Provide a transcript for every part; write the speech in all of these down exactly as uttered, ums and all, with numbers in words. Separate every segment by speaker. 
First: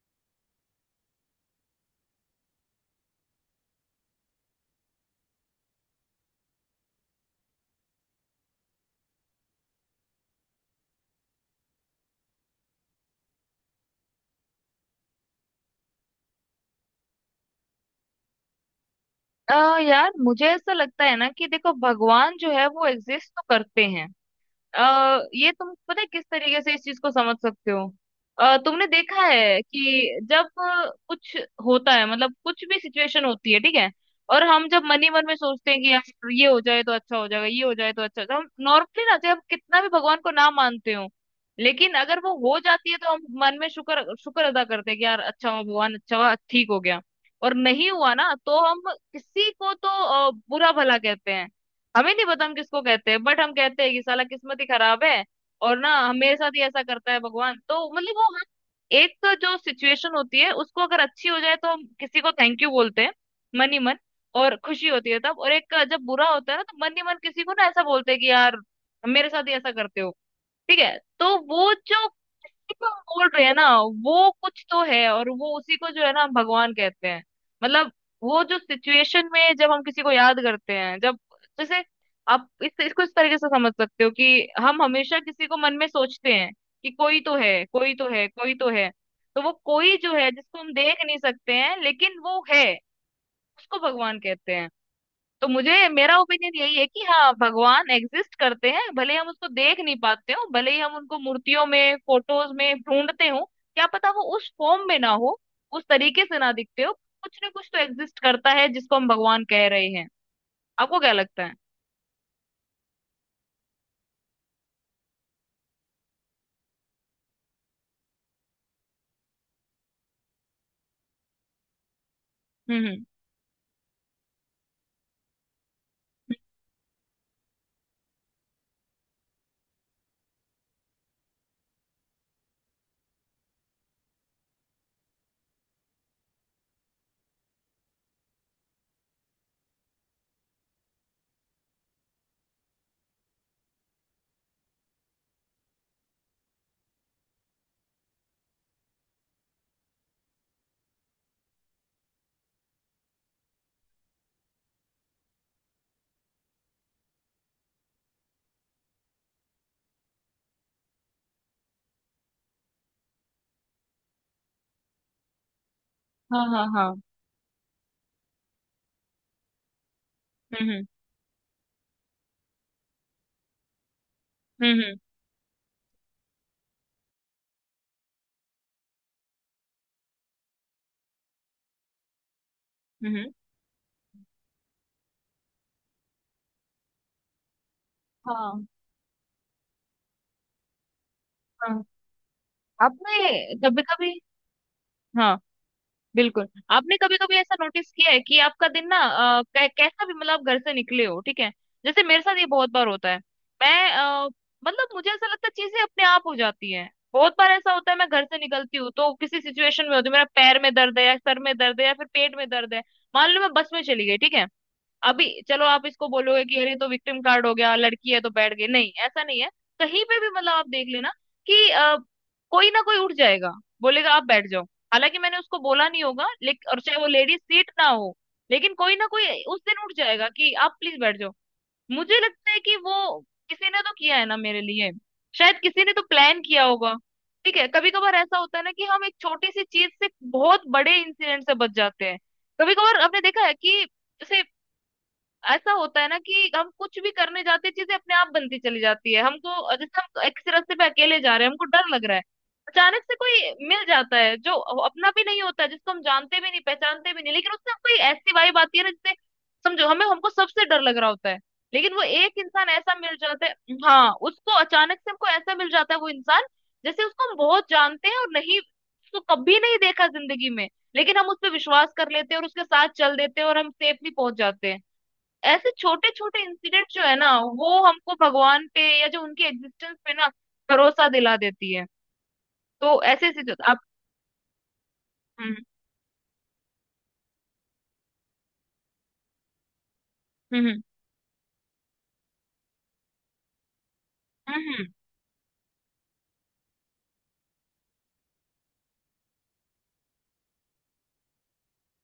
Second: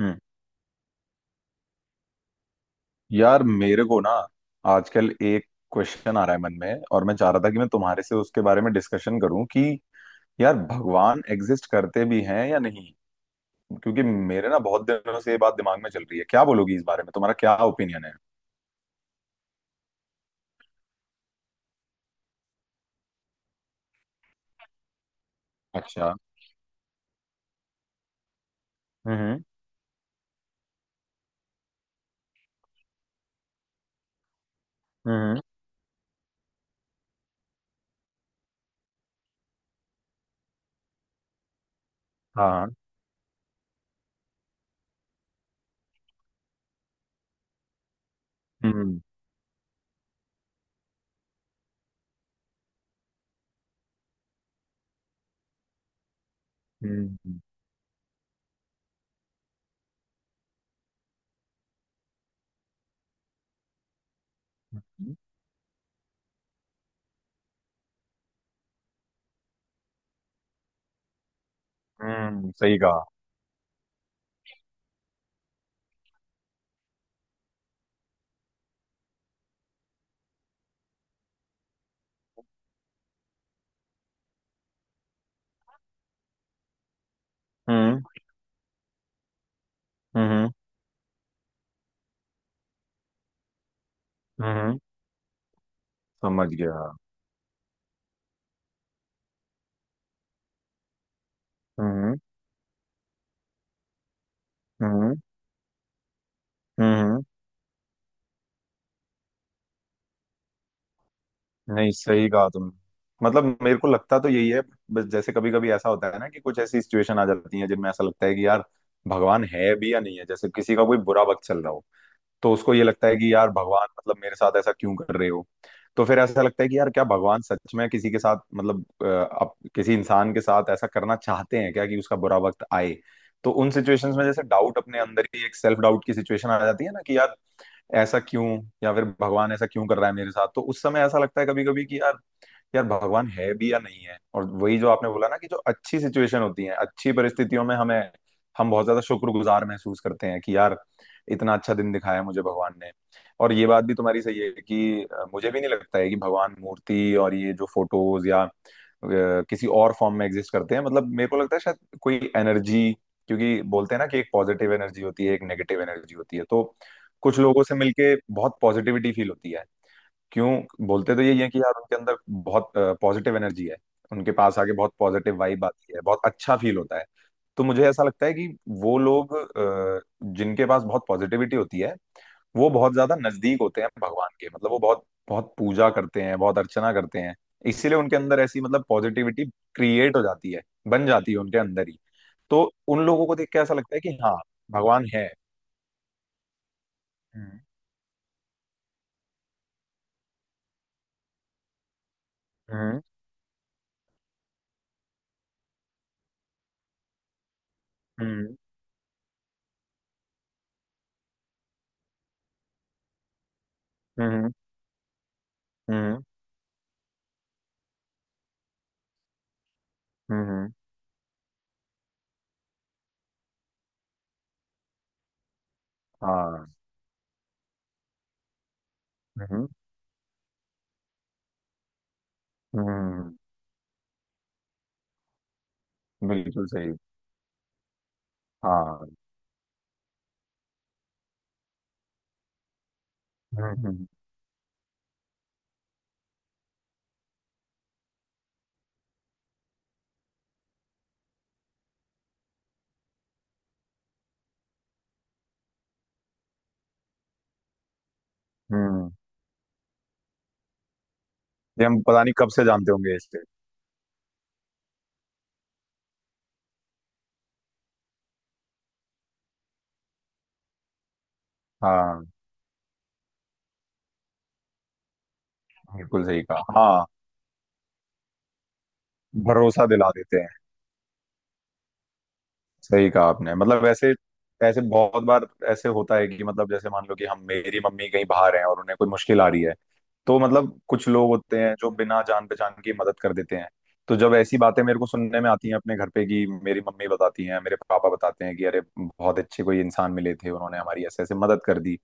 Speaker 1: हम्म। यार, मेरे को ना, आजकल एक क्वेश्चन आ रहा है मन में, और मैं चाह रहा था कि मैं तुम्हारे से उसके बारे में डिस्कशन करूं कि यार, भगवान एग्जिस्ट करते भी हैं या नहीं। क्योंकि मेरे ना बहुत दिनों से ये बात दिमाग में चल रही है। क्या बोलोगी इस बारे में, तुम्हारा क्या ओपिनियन है?
Speaker 2: आ, यार मुझे ऐसा लगता है ना कि देखो भगवान जो है वो एग्जिस्ट तो करते हैं। अ, ये तुम पता है
Speaker 1: अच्छा।
Speaker 2: किस तरीके से इस चीज को समझ सकते हो। अ, तुमने देखा
Speaker 1: हम्म।
Speaker 2: है कि जब अ, कुछ होता है, मतलब कुछ भी सिचुएशन होती है, ठीक है। और हम जब मन ही मन में
Speaker 1: हम्म।
Speaker 2: सोचते हैं कि यार ये हो जाए तो अच्छा हो जाएगा, ये हो जाए तो अच्छा हो जाएगा, हम नॉर्मली ना, चाहे हम कितना भी भगवान को ना मानते हो, लेकिन अगर वो हो
Speaker 1: हाँ।
Speaker 2: जाती है तो हम मन में शुक्र शुक्र अदा करते हैं कि यार अच्छा हुआ, भगवान अच्छा हुआ, ठीक हो गया। और नहीं हुआ ना तो हम
Speaker 1: हम्म।
Speaker 2: किसी को तो अ, बुरा भला कहते हैं। हमें नहीं पता हम किसको कहते हैं, बट हम कहते हैं कि साला किस्मत ही खराब है। और ना हम- मेरे साथ ही ऐसा करता है
Speaker 1: हम्म।
Speaker 2: भगवान तो, मतलब वो हम एक जो सिचुएशन होती है उसको, अगर अच्छी हो जाए तो हम किसी को थैंक यू बोलते हैं मन ही मन, और खुशी होती है तब। और एक जब बुरा होता है ना तो मन ही मन किसी को ना ऐसा बोलते हैं कि यार मेरे साथ ही ऐसा करते हो, ठीक है। तो वो जो
Speaker 1: हम्म। सही
Speaker 2: जो हम
Speaker 1: कहा।
Speaker 2: बोल रहे हैं ना वो कुछ तो है, और वो उसी को जो है ना हम भगवान कहते हैं। मतलब वो जो सिचुएशन में जब हम किसी को याद करते हैं, जब, जैसे, आप इस इसको इस तरीके से समझ सकते हो कि हम हमेशा किसी को मन में सोचते हैं कि कोई तो है, कोई
Speaker 1: हम्म।
Speaker 2: तो है, कोई तो है। तो वो कोई जो है
Speaker 1: हम्म।
Speaker 2: जिसको हम देख नहीं सकते हैं लेकिन वो है, उसको भगवान कहते हैं।
Speaker 1: हम्म।
Speaker 2: तो मुझे, मेरा
Speaker 1: समझ
Speaker 2: ओपिनियन यही है
Speaker 1: गया।
Speaker 2: कि हाँ, भगवान एग्जिस्ट करते हैं, भले हम उसको देख नहीं पाते हो, भले ही हम उनको मूर्तियों में,
Speaker 1: हम्म।
Speaker 2: फोटोज में ढूंढते हो, क्या पता वो उस फॉर्म में ना
Speaker 1: हम्म।
Speaker 2: हो, उस तरीके से ना दिखते हो।
Speaker 1: हम्म।
Speaker 2: कुछ ना कुछ तो एग्जिस्ट करता है जिसको हम भगवान कह रहे हैं। आपको क्या लगता है?
Speaker 1: नहीं, सही कहा तुमने। मतलब मेरे को लगता तो यही है। बस जैसे कभी कभी ऐसा होता है ना कि कुछ ऐसी सिचुएशन आ जाती है जिनमें ऐसा लगता है कि यार, भगवान है भी या नहीं है। जैसे किसी का कोई बुरा वक्त चल रहा हो तो उसको ये
Speaker 2: हम्म हम्म
Speaker 1: लगता है कि यार भगवान, मतलब मेरे साथ ऐसा क्यों कर रहे हो? तो फिर
Speaker 2: हम्म,
Speaker 1: ऐसा लगता है कि यार, क्या भगवान सच में किसी के साथ, मतलब अ, अप, किसी इंसान के साथ ऐसा करना चाहते हैं क्या कि उसका बुरा वक्त आए? तो उन सिचुएशंस में, जैसे डाउट, अपने अंदर ही एक सेल्फ डाउट की सिचुएशन आ जाती है ना कि यार, ऐसा क्यों? या फिर भगवान ऐसा क्यों कर रहा है मेरे साथ? तो उस समय ऐसा लगता है कभी कभी कि यार यार भगवान है भी या नहीं है। और वही जो आपने बोला ना कि जो अच्छी सिचुएशन होती है, अच्छी परिस्थितियों में हमें, हम बहुत ज्यादा शुक्रगुजार महसूस करते हैं कि यार, इतना अच्छा दिन दिखाया मुझे भगवान ने। और ये बात भी तुम्हारी सही है कि अ, मुझे भी नहीं लगता है कि भगवान मूर्ति और ये जो फोटोज या अ, किसी और फॉर्म में एग्जिस्ट करते हैं। मतलब मेरे को लगता है शायद कोई एनर्जी, क्योंकि बोलते हैं ना कि एक पॉजिटिव एनर्जी होती है, एक नेगेटिव एनर्जी होती है।
Speaker 2: हाँ
Speaker 1: तो
Speaker 2: हाँ हाँ।
Speaker 1: कुछ लोगों से मिलके बहुत पॉजिटिविटी फील होती है। क्यों?
Speaker 2: हम्म
Speaker 1: बोलते तो यही है कि यार उनके अंदर बहुत पॉजिटिव एनर्जी है। उनके पास आके
Speaker 2: हम्म
Speaker 1: बहुत
Speaker 2: हम्म
Speaker 1: पॉजिटिव वाइब आती है, बहुत अच्छा फील होता है। तो मुझे ऐसा लगता है कि वो लोग अ, जिनके पास बहुत पॉजिटिविटी होती है, वो बहुत
Speaker 2: हम्म
Speaker 1: ज्यादा
Speaker 2: हम्म,
Speaker 1: नजदीक होते हैं भगवान के। मतलब वो बहुत बहुत पूजा करते हैं, बहुत अर्चना करते हैं, इसीलिए उनके अंदर ऐसी,
Speaker 2: हाँ
Speaker 1: मतलब पॉजिटिविटी क्रिएट हो जाती है, बन जाती है उनके
Speaker 2: हाँ।
Speaker 1: अंदर ही। तो उन लोगों को देख
Speaker 2: आपने
Speaker 1: के ऐसा
Speaker 2: कभी
Speaker 1: लगता है
Speaker 2: कभी,
Speaker 1: कि हाँ, भगवान है।
Speaker 2: हाँ, बिल्कुल। आपने कभी कभी ऐसा
Speaker 1: हम्म।
Speaker 2: नोटिस किया है कि आपका दिन ना, अ, कै- कैसा भी, मतलब आप घर से निकले हो, ठीक है। जैसे मेरे साथ ये बहुत बार
Speaker 1: हम्म।
Speaker 2: होता है। मैं अ, मतलब मुझे ऐसा लगता है चीजें अपने आप हो जाती हैं, बहुत बार ऐसा होता है। मैं घर से
Speaker 1: हम्म।
Speaker 2: निकलती हूँ तो किसी सिचुएशन में होती है, मेरा पैर में दर्द है, या सर में दर्द है, या फिर पेट में दर्द है। मान लो मैं बस में चली गई, ठीक है।
Speaker 1: हम्म।
Speaker 2: अभी चलो आप इसको
Speaker 1: हम्म।
Speaker 2: बोलोगे कि अरे तो विक्टिम कार्ड हो गया, लड़की है तो बैठ गई, नहीं ऐसा नहीं है। कहीं पे भी, मतलब आप
Speaker 1: हम्म,
Speaker 2: देख लेना कि अ, कोई ना कोई उठ जाएगा, बोलेगा आप बैठ जाओ। हालांकि मैंने उसको बोला नहीं होगा लेकिन, और चाहे वो लेडीज सीट ना हो, लेकिन कोई ना कोई उस
Speaker 1: हाँ।
Speaker 2: दिन उठ जाएगा कि आप प्लीज बैठ जाओ। मुझे लगता है कि वो,
Speaker 1: हम्म।
Speaker 2: किसी ने तो किया है ना मेरे लिए, शायद किसी ने तो प्लान किया
Speaker 1: बिल्कुल
Speaker 2: होगा।
Speaker 1: सही।
Speaker 2: ठीक है, कभी कभार ऐसा होता है ना कि हम
Speaker 1: हाँ।
Speaker 2: एक छोटी सी चीज से बहुत बड़े इंसिडेंट से बच जाते हैं। कभी कभार आपने देखा है कि,
Speaker 1: हम्म। हम्म।
Speaker 2: जैसे, ऐसा होता है ना कि हम कुछ भी करने जाते हैं चीजें अपने आप बनती चली जाती है हमको। जैसे हम एक से रास्ते पे अकेले जा रहे हैं, हमको डर लग रहा है, अचानक से कोई मिल जाता है, जो अपना भी नहीं होता है, जिसको हम जानते भी नहीं, पहचानते भी नहीं, लेकिन उससे कोई ऐसी वाइब आती है ना
Speaker 1: हम्म।
Speaker 2: जिससे, समझो, हमें, हमको सबसे डर लग रहा होता है
Speaker 1: ये
Speaker 2: लेकिन
Speaker 1: हम
Speaker 2: वो
Speaker 1: पता नहीं
Speaker 2: एक
Speaker 1: कब से
Speaker 2: इंसान
Speaker 1: जानते
Speaker 2: ऐसा मिल
Speaker 1: होंगे इससे।
Speaker 2: जाता है, हाँ, उसको अचानक से हमको ऐसा मिल जाता है वो इंसान, जैसे उसको हम बहुत जानते हैं, और नहीं, उसको कभी नहीं देखा जिंदगी में, लेकिन हम उस पर विश्वास कर
Speaker 1: हाँ,
Speaker 2: लेते हैं और उसके साथ चल देते हैं और हम सेफली पहुंच जाते हैं। ऐसे छोटे
Speaker 1: बिल्कुल
Speaker 2: छोटे
Speaker 1: सही कहा।
Speaker 2: इंसिडेंट जो
Speaker 1: हाँ,
Speaker 2: है ना, वो हमको भगवान पे या जो उनके
Speaker 1: भरोसा
Speaker 2: एग्जिस्टेंस
Speaker 1: दिला
Speaker 2: पे ना
Speaker 1: देते हैं।
Speaker 2: भरोसा दिला देती है। तो
Speaker 1: सही कहा
Speaker 2: ऐसे ऐसे
Speaker 1: आपने।
Speaker 2: जो आप,
Speaker 1: मतलब ऐसे, ऐसे बहुत बार
Speaker 2: हम्म
Speaker 1: ऐसे होता है कि मतलब जैसे मान लो कि हम, मेरी मम्मी कहीं बाहर हैं और उन्हें कोई मुश्किल आ रही है। तो मतलब
Speaker 2: हम्म
Speaker 1: कुछ लोग होते हैं जो बिना जान पहचान की मदद कर देते हैं। तो जब ऐसी बातें
Speaker 2: हम्म
Speaker 1: मेरे को सुनने में आती हैं अपने घर पे, कि मेरी मम्मी बताती हैं, मेरे पापा बताते हैं कि अरे, बहुत अच्छे कोई इंसान मिले थे, उन्होंने हमारी ऐसे ऐसे मदद कर दी।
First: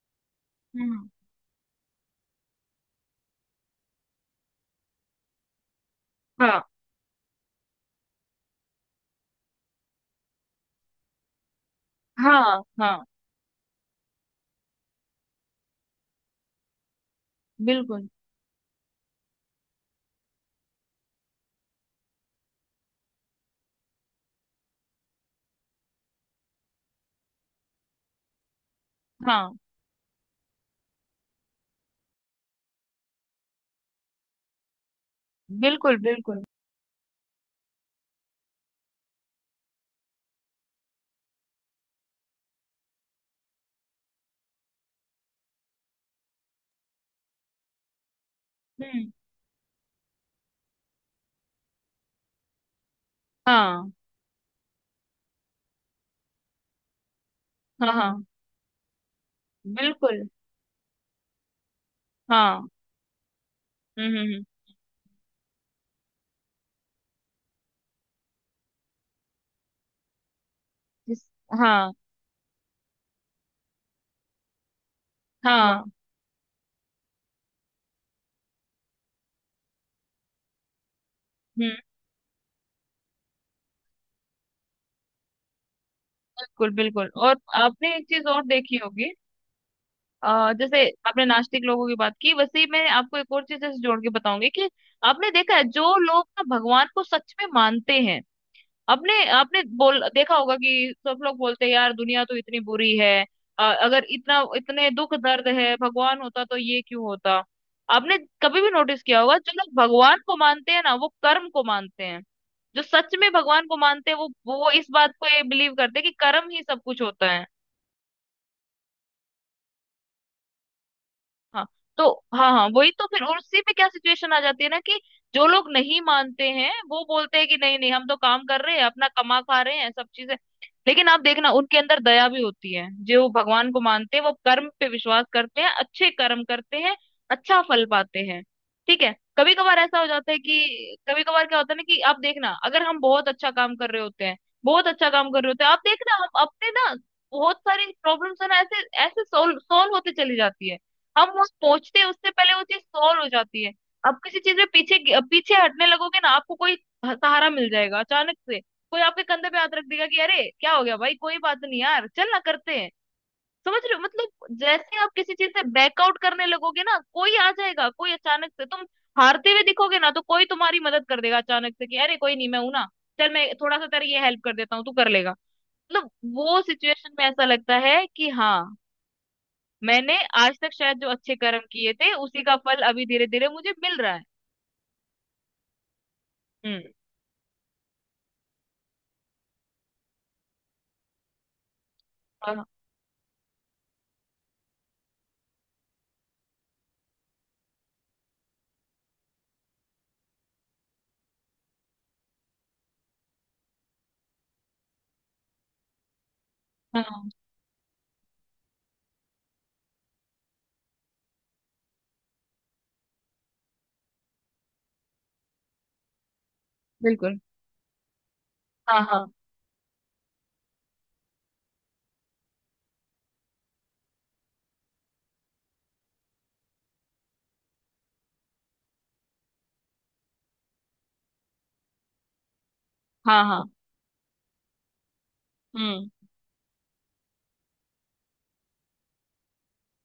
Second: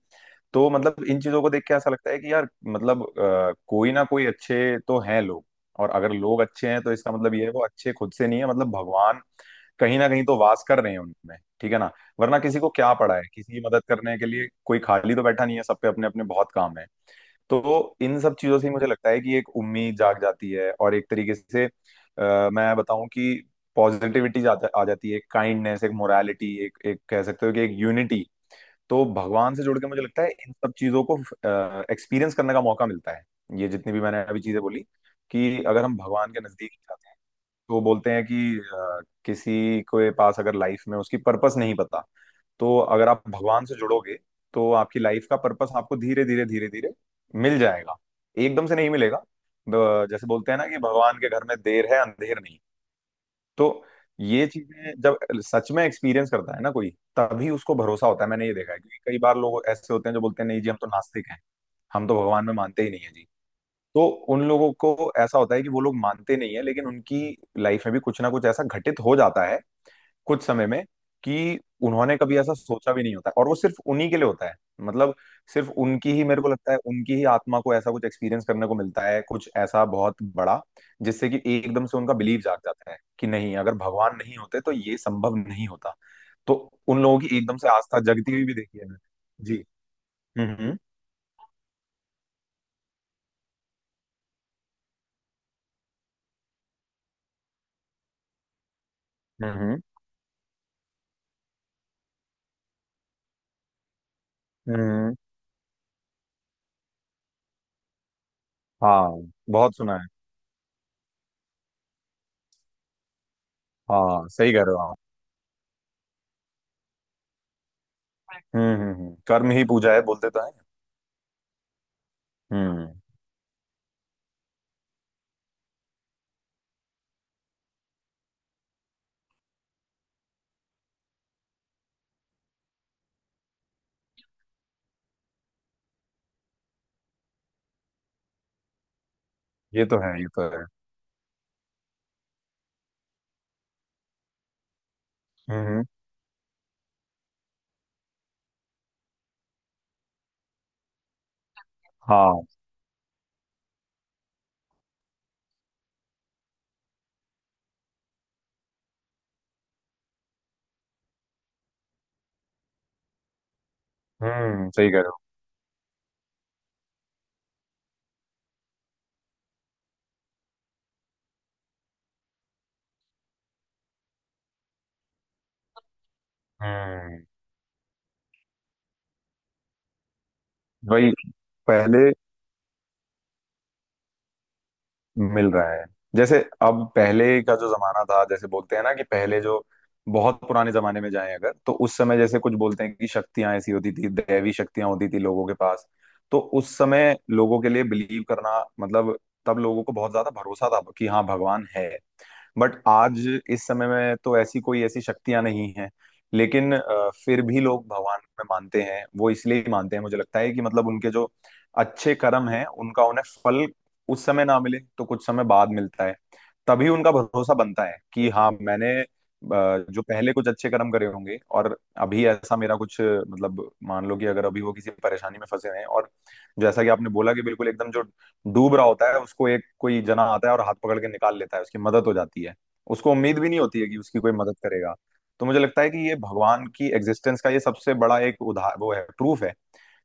Speaker 1: तो
Speaker 2: हम्म हम्म,
Speaker 1: मतलब इन चीजों को देख के ऐसा लगता है कि यार, मतलब अ, कोई ना कोई अच्छे तो हैं लोग। और अगर लोग
Speaker 2: हाँ
Speaker 1: अच्छे हैं तो इसका मतलब ये है वो अच्छे खुद से नहीं है, मतलब भगवान कहीं ना कहीं तो वास कर रहे हैं उनमें। ठीक है ना? वरना किसी
Speaker 2: हाँ
Speaker 1: को क्या
Speaker 2: हाँ,
Speaker 1: पड़ा है किसी की मदद करने के लिए? कोई खाली तो बैठा नहीं है, सब पे अपने अपने बहुत काम है। तो
Speaker 2: बिल्कुल,
Speaker 1: इन सब चीजों से ही मुझे लगता है कि एक उम्मीद जाग जाती है, और एक तरीके से आ, मैं बताऊं कि पॉजिटिविटी जाता आ जाती है, काइंडनेस, एक मोरालिटी, एक एक कह सकते हो कि एक यूनिटी। तो भगवान
Speaker 2: हाँ,
Speaker 1: से जुड़ के मुझे लगता है इन सब चीजों को एक्सपीरियंस करने का मौका मिलता है। ये जितनी भी मैंने अभी चीजें बोली, कि अगर
Speaker 2: बिल्कुल
Speaker 1: हम भगवान के
Speaker 2: बिल्कुल।
Speaker 1: नजदीक जाते हैं तो बोलते हैं कि अ, किसी के पास अगर लाइफ में उसकी पर्पस नहीं पता, तो अगर आप भगवान से जुड़ोगे तो आपकी लाइफ का पर्पस आपको धीरे धीरे धीरे धीरे मिल जाएगा। एकदम से नहीं
Speaker 2: हम्म।
Speaker 1: मिलेगा। ब- जैसे बोलते हैं ना कि भगवान के घर में देर है, अंधेर नहीं। तो
Speaker 2: हाँ
Speaker 1: ये चीजें जब सच में एक्सपीरियंस करता है ना कोई, तभी उसको
Speaker 2: हाँ
Speaker 1: भरोसा होता
Speaker 2: हाँ,
Speaker 1: है। मैंने ये देखा है, क्योंकि कई बार लोग ऐसे होते हैं जो
Speaker 2: बिल्कुल,
Speaker 1: बोलते हैं नहीं जी, हम तो नास्तिक हैं, हम तो भगवान में
Speaker 2: हाँ।
Speaker 1: मानते ही नहीं है जी।
Speaker 2: हम्म
Speaker 1: तो
Speaker 2: हम्म हम्म,
Speaker 1: उन लोगों को, ऐसा होता है कि वो लोग मानते नहीं है, लेकिन उनकी लाइफ में भी कुछ ना कुछ ऐसा घटित हो जाता है कुछ समय में,
Speaker 2: जिस-
Speaker 1: कि
Speaker 2: हाँ
Speaker 1: उन्होंने कभी ऐसा सोचा भी नहीं होता है। और वो सिर्फ उन्हीं के लिए होता है, मतलब सिर्फ
Speaker 2: हाँ।
Speaker 1: उनकी ही, मेरे को लगता है उनकी ही आत्मा को ऐसा कुछ एक्सपीरियंस करने को मिलता है, कुछ ऐसा बहुत बड़ा, जिससे कि
Speaker 2: हम्म,
Speaker 1: एकदम से उनका बिलीव जाग जाता है कि नहीं, अगर भगवान नहीं होते तो ये संभव नहीं होता। तो
Speaker 2: बिल्कुल
Speaker 1: उन
Speaker 2: बिल्कुल।
Speaker 1: लोगों
Speaker 2: और
Speaker 1: की एकदम से
Speaker 2: आपने
Speaker 1: आस्था
Speaker 2: एक चीज
Speaker 1: जगती हुई
Speaker 2: और
Speaker 1: भी
Speaker 2: देखी
Speaker 1: देखी है
Speaker 2: होगी,
Speaker 1: मैंने जी। हम्म।
Speaker 2: अ,
Speaker 1: हम्म।
Speaker 2: जैसे, आपने नास्तिक लोगों की बात की, वैसे ही मैं आपको एक और चीज जैसे जोड़ के बताऊंगी कि, आपने देखा है जो लोग ना भगवान को सच में मानते हैं, आपने
Speaker 1: हम्म।
Speaker 2: आपने
Speaker 1: हम्म।
Speaker 2: बोल देखा होगा कि सब लोग बोलते हैं यार दुनिया तो इतनी बुरी है, अ, अगर इतना,
Speaker 1: हम्म,
Speaker 2: इतने दुख
Speaker 1: हम्म।
Speaker 2: दर्द है, भगवान होता तो ये क्यों होता। आपने कभी भी नोटिस
Speaker 1: हाँ।
Speaker 2: किया होगा जो लोग
Speaker 1: बहुत सुना है।
Speaker 2: भगवान को मानते हैं ना वो कर्म को मानते हैं। जो सच में भगवान को मानते हैं
Speaker 1: हाँ,
Speaker 2: वो
Speaker 1: सही कह
Speaker 2: वो
Speaker 1: रहे हो
Speaker 2: इस
Speaker 1: आप।
Speaker 2: बात को, ये बिलीव करते हैं कि कर्म ही सब कुछ होता है।
Speaker 1: हम्म। हम्म। हम्म। कर्म ही पूजा है, बोलते तो है।
Speaker 2: हाँ, तो, हाँ हाँ,
Speaker 1: हम्म।
Speaker 2: वही तो। फिर और उसी पे क्या सिचुएशन आ जाती है ना कि जो लोग नहीं मानते हैं वो बोलते हैं कि नहीं नहीं हम तो काम कर रहे हैं, अपना कमा खा रहे हैं, सब चीजें। लेकिन आप देखना उनके अंदर दया भी होती है। जो भगवान को मानते हैं वो कर्म पे विश्वास करते हैं, अच्छे कर्म करते हैं, अच्छा फल पाते हैं। ठीक है, कभी कभार
Speaker 1: ये तो
Speaker 2: ऐसा हो
Speaker 1: है, ये
Speaker 2: जाता है
Speaker 1: तो है।
Speaker 2: कि, कभी कभार क्या होता है ना कि, आप देखना अगर हम बहुत अच्छा काम कर रहे होते हैं, बहुत अच्छा काम कर रहे होते
Speaker 1: हम्म।
Speaker 2: हैं, आप
Speaker 1: हम्म,
Speaker 2: देखना हम अपने ना बहुत सारी प्रॉब्लम्स है ना, ऐसे ऐसे सोल्व सोल्व होते चली जाती है, हम वो पहुंचते हैं उससे
Speaker 1: हाँ।
Speaker 2: पहले वो चीज सॉल्व हो जाती है। आप किसी चीज में पीछे पीछे हटने लगोगे ना, आपको कोई सहारा मिल जाएगा, अचानक से कोई आपके कंधे पे हाथ रख देगा कि अरे क्या हो गया भाई, कोई बात नहीं यार, चल ना करते हैं। समझ रहे हो, मतलब,
Speaker 1: हम्म, सही कह
Speaker 2: जैसे
Speaker 1: रहे
Speaker 2: आप
Speaker 1: हो।
Speaker 2: किसी चीज से बैकआउट करने लगोगे ना कोई आ जाएगा, कोई अचानक से, तुम हारते हुए दिखोगे ना तो कोई तुम्हारी मदद कर देगा अचानक से कि अरे कोई नहीं, मैं हूं ना, चल मैं थोड़ा सा तेरी ये हेल्प कर देता हूँ, तू कर लेगा। मतलब वो सिचुएशन में
Speaker 1: हम्म।
Speaker 2: ऐसा लगता है कि हाँ, मैंने आज तक शायद जो
Speaker 1: वही
Speaker 2: अच्छे कर्म किए
Speaker 1: पहले
Speaker 2: थे उसी का फल अभी धीरे धीरे मुझे मिल रहा है।
Speaker 1: मिल रहा है। जैसे
Speaker 2: हम्म,
Speaker 1: अब पहले का जो जमाना था, जैसे बोलते हैं ना कि पहले जो बहुत पुराने जमाने में जाएं अगर, तो उस समय जैसे कुछ
Speaker 2: हाँ
Speaker 1: बोलते हैं कि शक्तियां ऐसी होती थी, दैवी शक्तियां होती थी लोगों के पास। तो उस समय लोगों के लिए बिलीव करना, मतलब तब लोगों को बहुत ज्यादा भरोसा था कि हाँ, भगवान है। बट आज इस समय में तो ऐसी कोई ऐसी शक्तियां नहीं हैं। लेकिन अ,
Speaker 2: हाँ,
Speaker 1: फिर भी लोग भगवान में मानते हैं, वो इसलिए ही मानते हैं, मुझे लगता है कि मतलब उनके जो अच्छे कर्म हैं उनका उन्हें फल उस समय ना मिले तो कुछ समय बाद मिलता है। तभी उनका
Speaker 2: बिल्कुल,
Speaker 1: भरोसा बनता है कि हाँ, मैंने
Speaker 2: हाँ
Speaker 1: अ,
Speaker 2: हाँ
Speaker 1: जो पहले कुछ अच्छे कर्म करे होंगे, और अभी ऐसा मेरा कुछ, मतलब मान लो कि अगर अभी वो किसी परेशानी में फंसे हैं और जैसा कि आपने बोला कि बिल्कुल एकदम जो डूब रहा होता है उसको एक कोई जना आता है और हाथ पकड़ के निकाल लेता है, उसकी मदद हो जाती है। उसको उम्मीद
Speaker 2: हाँ
Speaker 1: भी नहीं
Speaker 2: हाँ।
Speaker 1: होती है कि उसकी कोई मदद करेगा। तो मुझे लगता है कि
Speaker 2: हम्म
Speaker 1: ये भगवान की एग्जिस्टेंस का ये सबसे बड़ा एक उदाह वो है प्रूफ है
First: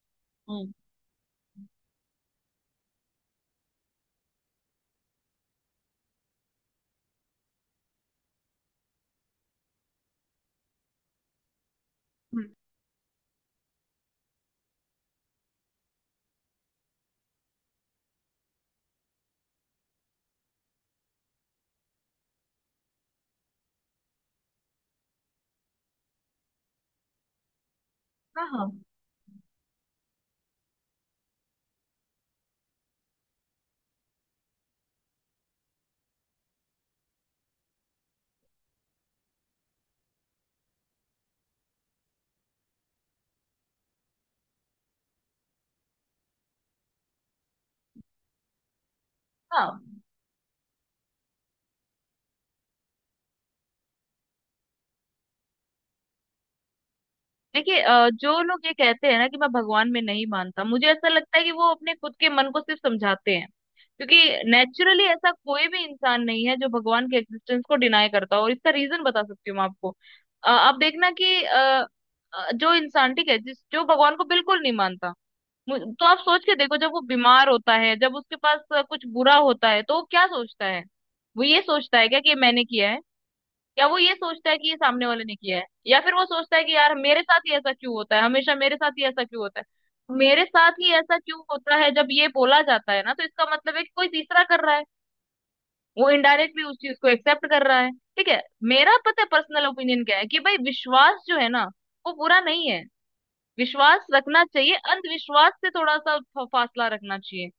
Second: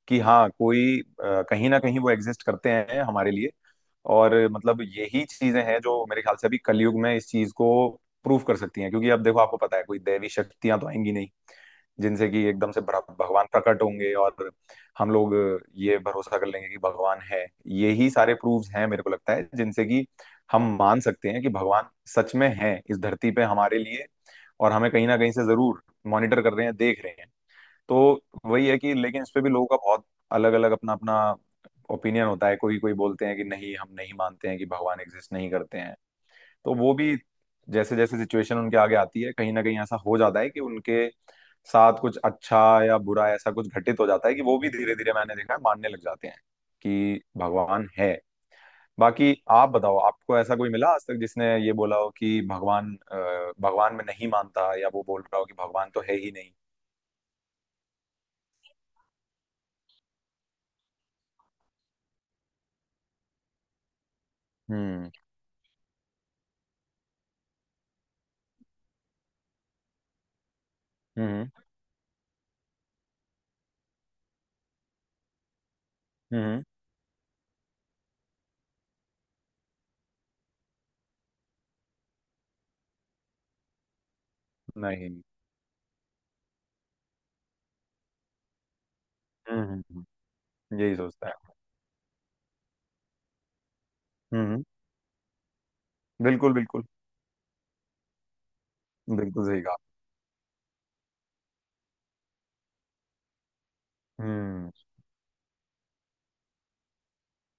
Speaker 1: कि हाँ,
Speaker 2: हम्म
Speaker 1: कोई अ, कहीं ना कहीं वो एग्जिस्ट करते हैं हमारे लिए। और मतलब यही चीजें हैं जो मेरे ख्याल से अभी कलयुग में इस चीज को प्रूफ कर सकती हैं, क्योंकि अब देखो, आपको पता है, कोई दैवी शक्तियां तो आएंगी नहीं जिनसे कि
Speaker 2: हम्म।
Speaker 1: एकदम से भरा- भगवान प्रकट होंगे और हम लोग ये भरोसा कर लेंगे कि भगवान है। यही सारे प्रूफ्स हैं मेरे को लगता है, जिनसे कि हम मान सकते हैं कि भगवान सच में है इस धरती पे हमारे लिए, और हमें कहीं ना कहीं से जरूर मॉनिटर कर रहे हैं, देख रहे हैं। तो
Speaker 2: हाँ
Speaker 1: वही
Speaker 2: हाँ
Speaker 1: है कि, लेकिन इस पे भी लोगों का बहुत अलग अलग अपना अपना ओपिनियन होता है। कोई कोई बोलते हैं कि नहीं, हम नहीं मानते हैं कि भगवान एग्जिस्ट नहीं करते हैं। तो वो भी जैसे जैसे सिचुएशन उनके आगे आती है, कहीं ना कहीं ऐसा हो जाता है कि उनके साथ कुछ अच्छा या बुरा, ऐसा कुछ घटित हो जाता है कि वो भी धीरे धीरे, मैंने देखा है, मानने लग जाते हैं कि भगवान है। बाकी आप
Speaker 2: हाँ।
Speaker 1: बताओ, आपको ऐसा कोई मिला आज तक जिसने ये बोला हो कि भगवान अ, भगवान में नहीं मानता, या वो बोल रहा हो कि भगवान तो है ही नहीं?
Speaker 2: देखिए, अ, जो लोग ये कहते हैं ना कि मैं भगवान में नहीं मानता, मुझे ऐसा लगता है कि वो अपने खुद के मन को सिर्फ समझाते हैं, क्योंकि नेचुरली
Speaker 1: हम्म।
Speaker 2: ऐसा कोई भी इंसान नहीं है जो भगवान के एग्जिस्टेंस को डिनाई करता हो, और इसका रीजन बता सकती हूँ मैं आपको। अ, आप देखना कि
Speaker 1: हम्म।
Speaker 2: अ, अ, जो इंसान, ठीक है, जिस जो भगवान को बिल्कुल नहीं मानता, मु- तो आप सोच के
Speaker 1: हम्म।
Speaker 2: देखो जब वो बीमार होता है, जब उसके पास अ, कुछ बुरा होता है, तो वो क्या सोचता है? वो ये सोचता है क्या कि ये मैंने किया है, या वो ये सोचता है कि ये सामने
Speaker 1: नहीं।
Speaker 2: वाले ने किया है, या फिर वो सोचता है कि यार मेरे साथ ही ऐसा क्यों होता है, हमेशा मेरे साथ ही ऐसा क्यों होता
Speaker 1: हम्म। हम्म,
Speaker 2: है,
Speaker 1: हम्म।
Speaker 2: मेरे साथ ही
Speaker 1: यही
Speaker 2: ऐसा
Speaker 1: सोचता है।
Speaker 2: क्यों होता है? जब ये बोला जाता है ना तो इसका मतलब है कि कोई तीसरा
Speaker 1: हम्म।
Speaker 2: कर रहा है। वो
Speaker 1: बिल्कुल
Speaker 2: इनडायरेक्टली उस
Speaker 1: बिल्कुल।
Speaker 2: चीज को एक्सेप्ट कर रहा है। ठीक है, मेरा पता है
Speaker 1: बिल्कुल सही
Speaker 2: पर्सनल
Speaker 1: कहा।
Speaker 2: ओपिनियन क्या है, कि भाई विश्वास जो है ना, वो बुरा नहीं है। विश्वास रखना
Speaker 1: हम्म।
Speaker 2: चाहिए, अंधविश्वास से थोड़ा सा फ- फासला रखना चाहिए।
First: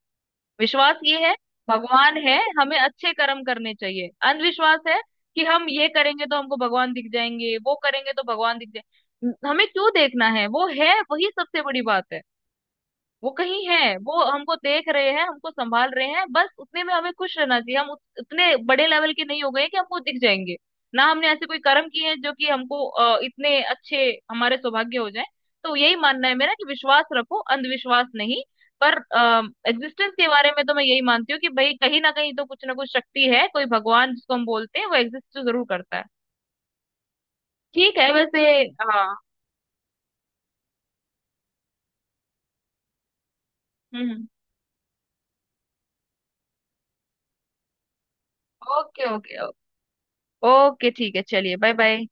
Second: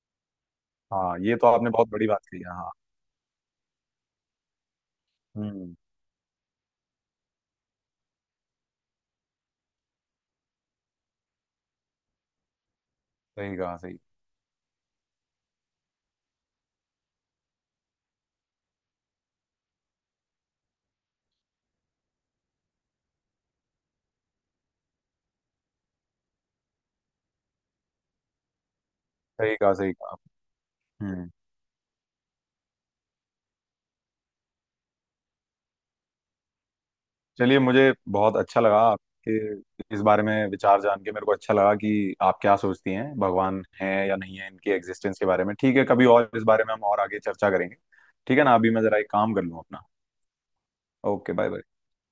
Speaker 2: विश्वास
Speaker 1: हाँ,
Speaker 2: ये है
Speaker 1: ये तो आपने बहुत बड़ी
Speaker 2: भगवान
Speaker 1: बात
Speaker 2: है,
Speaker 1: कही है। हाँ।
Speaker 2: हमें अच्छे कर्म करने चाहिए। अंधविश्वास है कि हम
Speaker 1: हम्म।
Speaker 2: ये करेंगे तो हमको भगवान दिख जाएंगे, वो करेंगे तो भगवान दिख जाए, हमें क्यों देखना है? वो है, वही सबसे बड़ी बात है। वो
Speaker 1: सही
Speaker 2: कहीं
Speaker 1: कहा,
Speaker 2: है,
Speaker 1: सही।
Speaker 2: वो हमको देख रहे हैं, हमको संभाल रहे हैं, बस उतने में हमें खुश रहना चाहिए। हम उत- उतने बड़े लेवल के नहीं हो गए कि हमको दिख जाएंगे, ना हमने ऐसे कोई कर्म किए हैं जो कि हमको अ, इतने अच्छे, हमारे सौभाग्य हो जाए। तो यही मानना है मेरा, कि विश्वास रखो, अंधविश्वास नहीं। पर
Speaker 1: सही कहा, सही
Speaker 2: एग्जिस्टेंस
Speaker 1: कहा।
Speaker 2: के बारे में तो मैं यही
Speaker 1: हम्म।
Speaker 2: मानती हूँ कि भाई कहीं ना कहीं तो कुछ ना कुछ शक्ति है, कोई भगवान जिसको हम बोलते हैं वो एग्जिस्ट तो जरूर करता है।
Speaker 1: चलिए, मुझे
Speaker 2: ठीक है,
Speaker 1: बहुत
Speaker 2: वैसे,
Speaker 1: अच्छा लगा
Speaker 2: हाँ।
Speaker 1: आपके इस बारे में विचार जान के। मेरे को अच्छा लगा कि आप क्या सोचती हैं भगवान है या
Speaker 2: हम्म।
Speaker 1: नहीं है, इनकी एग्जिस्टेंस के बारे में। ठीक है, कभी और इस बारे में हम और आगे चर्चा करेंगे। ठीक है ना? अभी मैं जरा
Speaker 2: ओके
Speaker 1: एक काम
Speaker 2: ओके।
Speaker 1: कर लूँ अपना।
Speaker 2: ओके ठीक है,
Speaker 1: ओके, बाय
Speaker 2: चलिए
Speaker 1: बाय।
Speaker 2: Bye bye.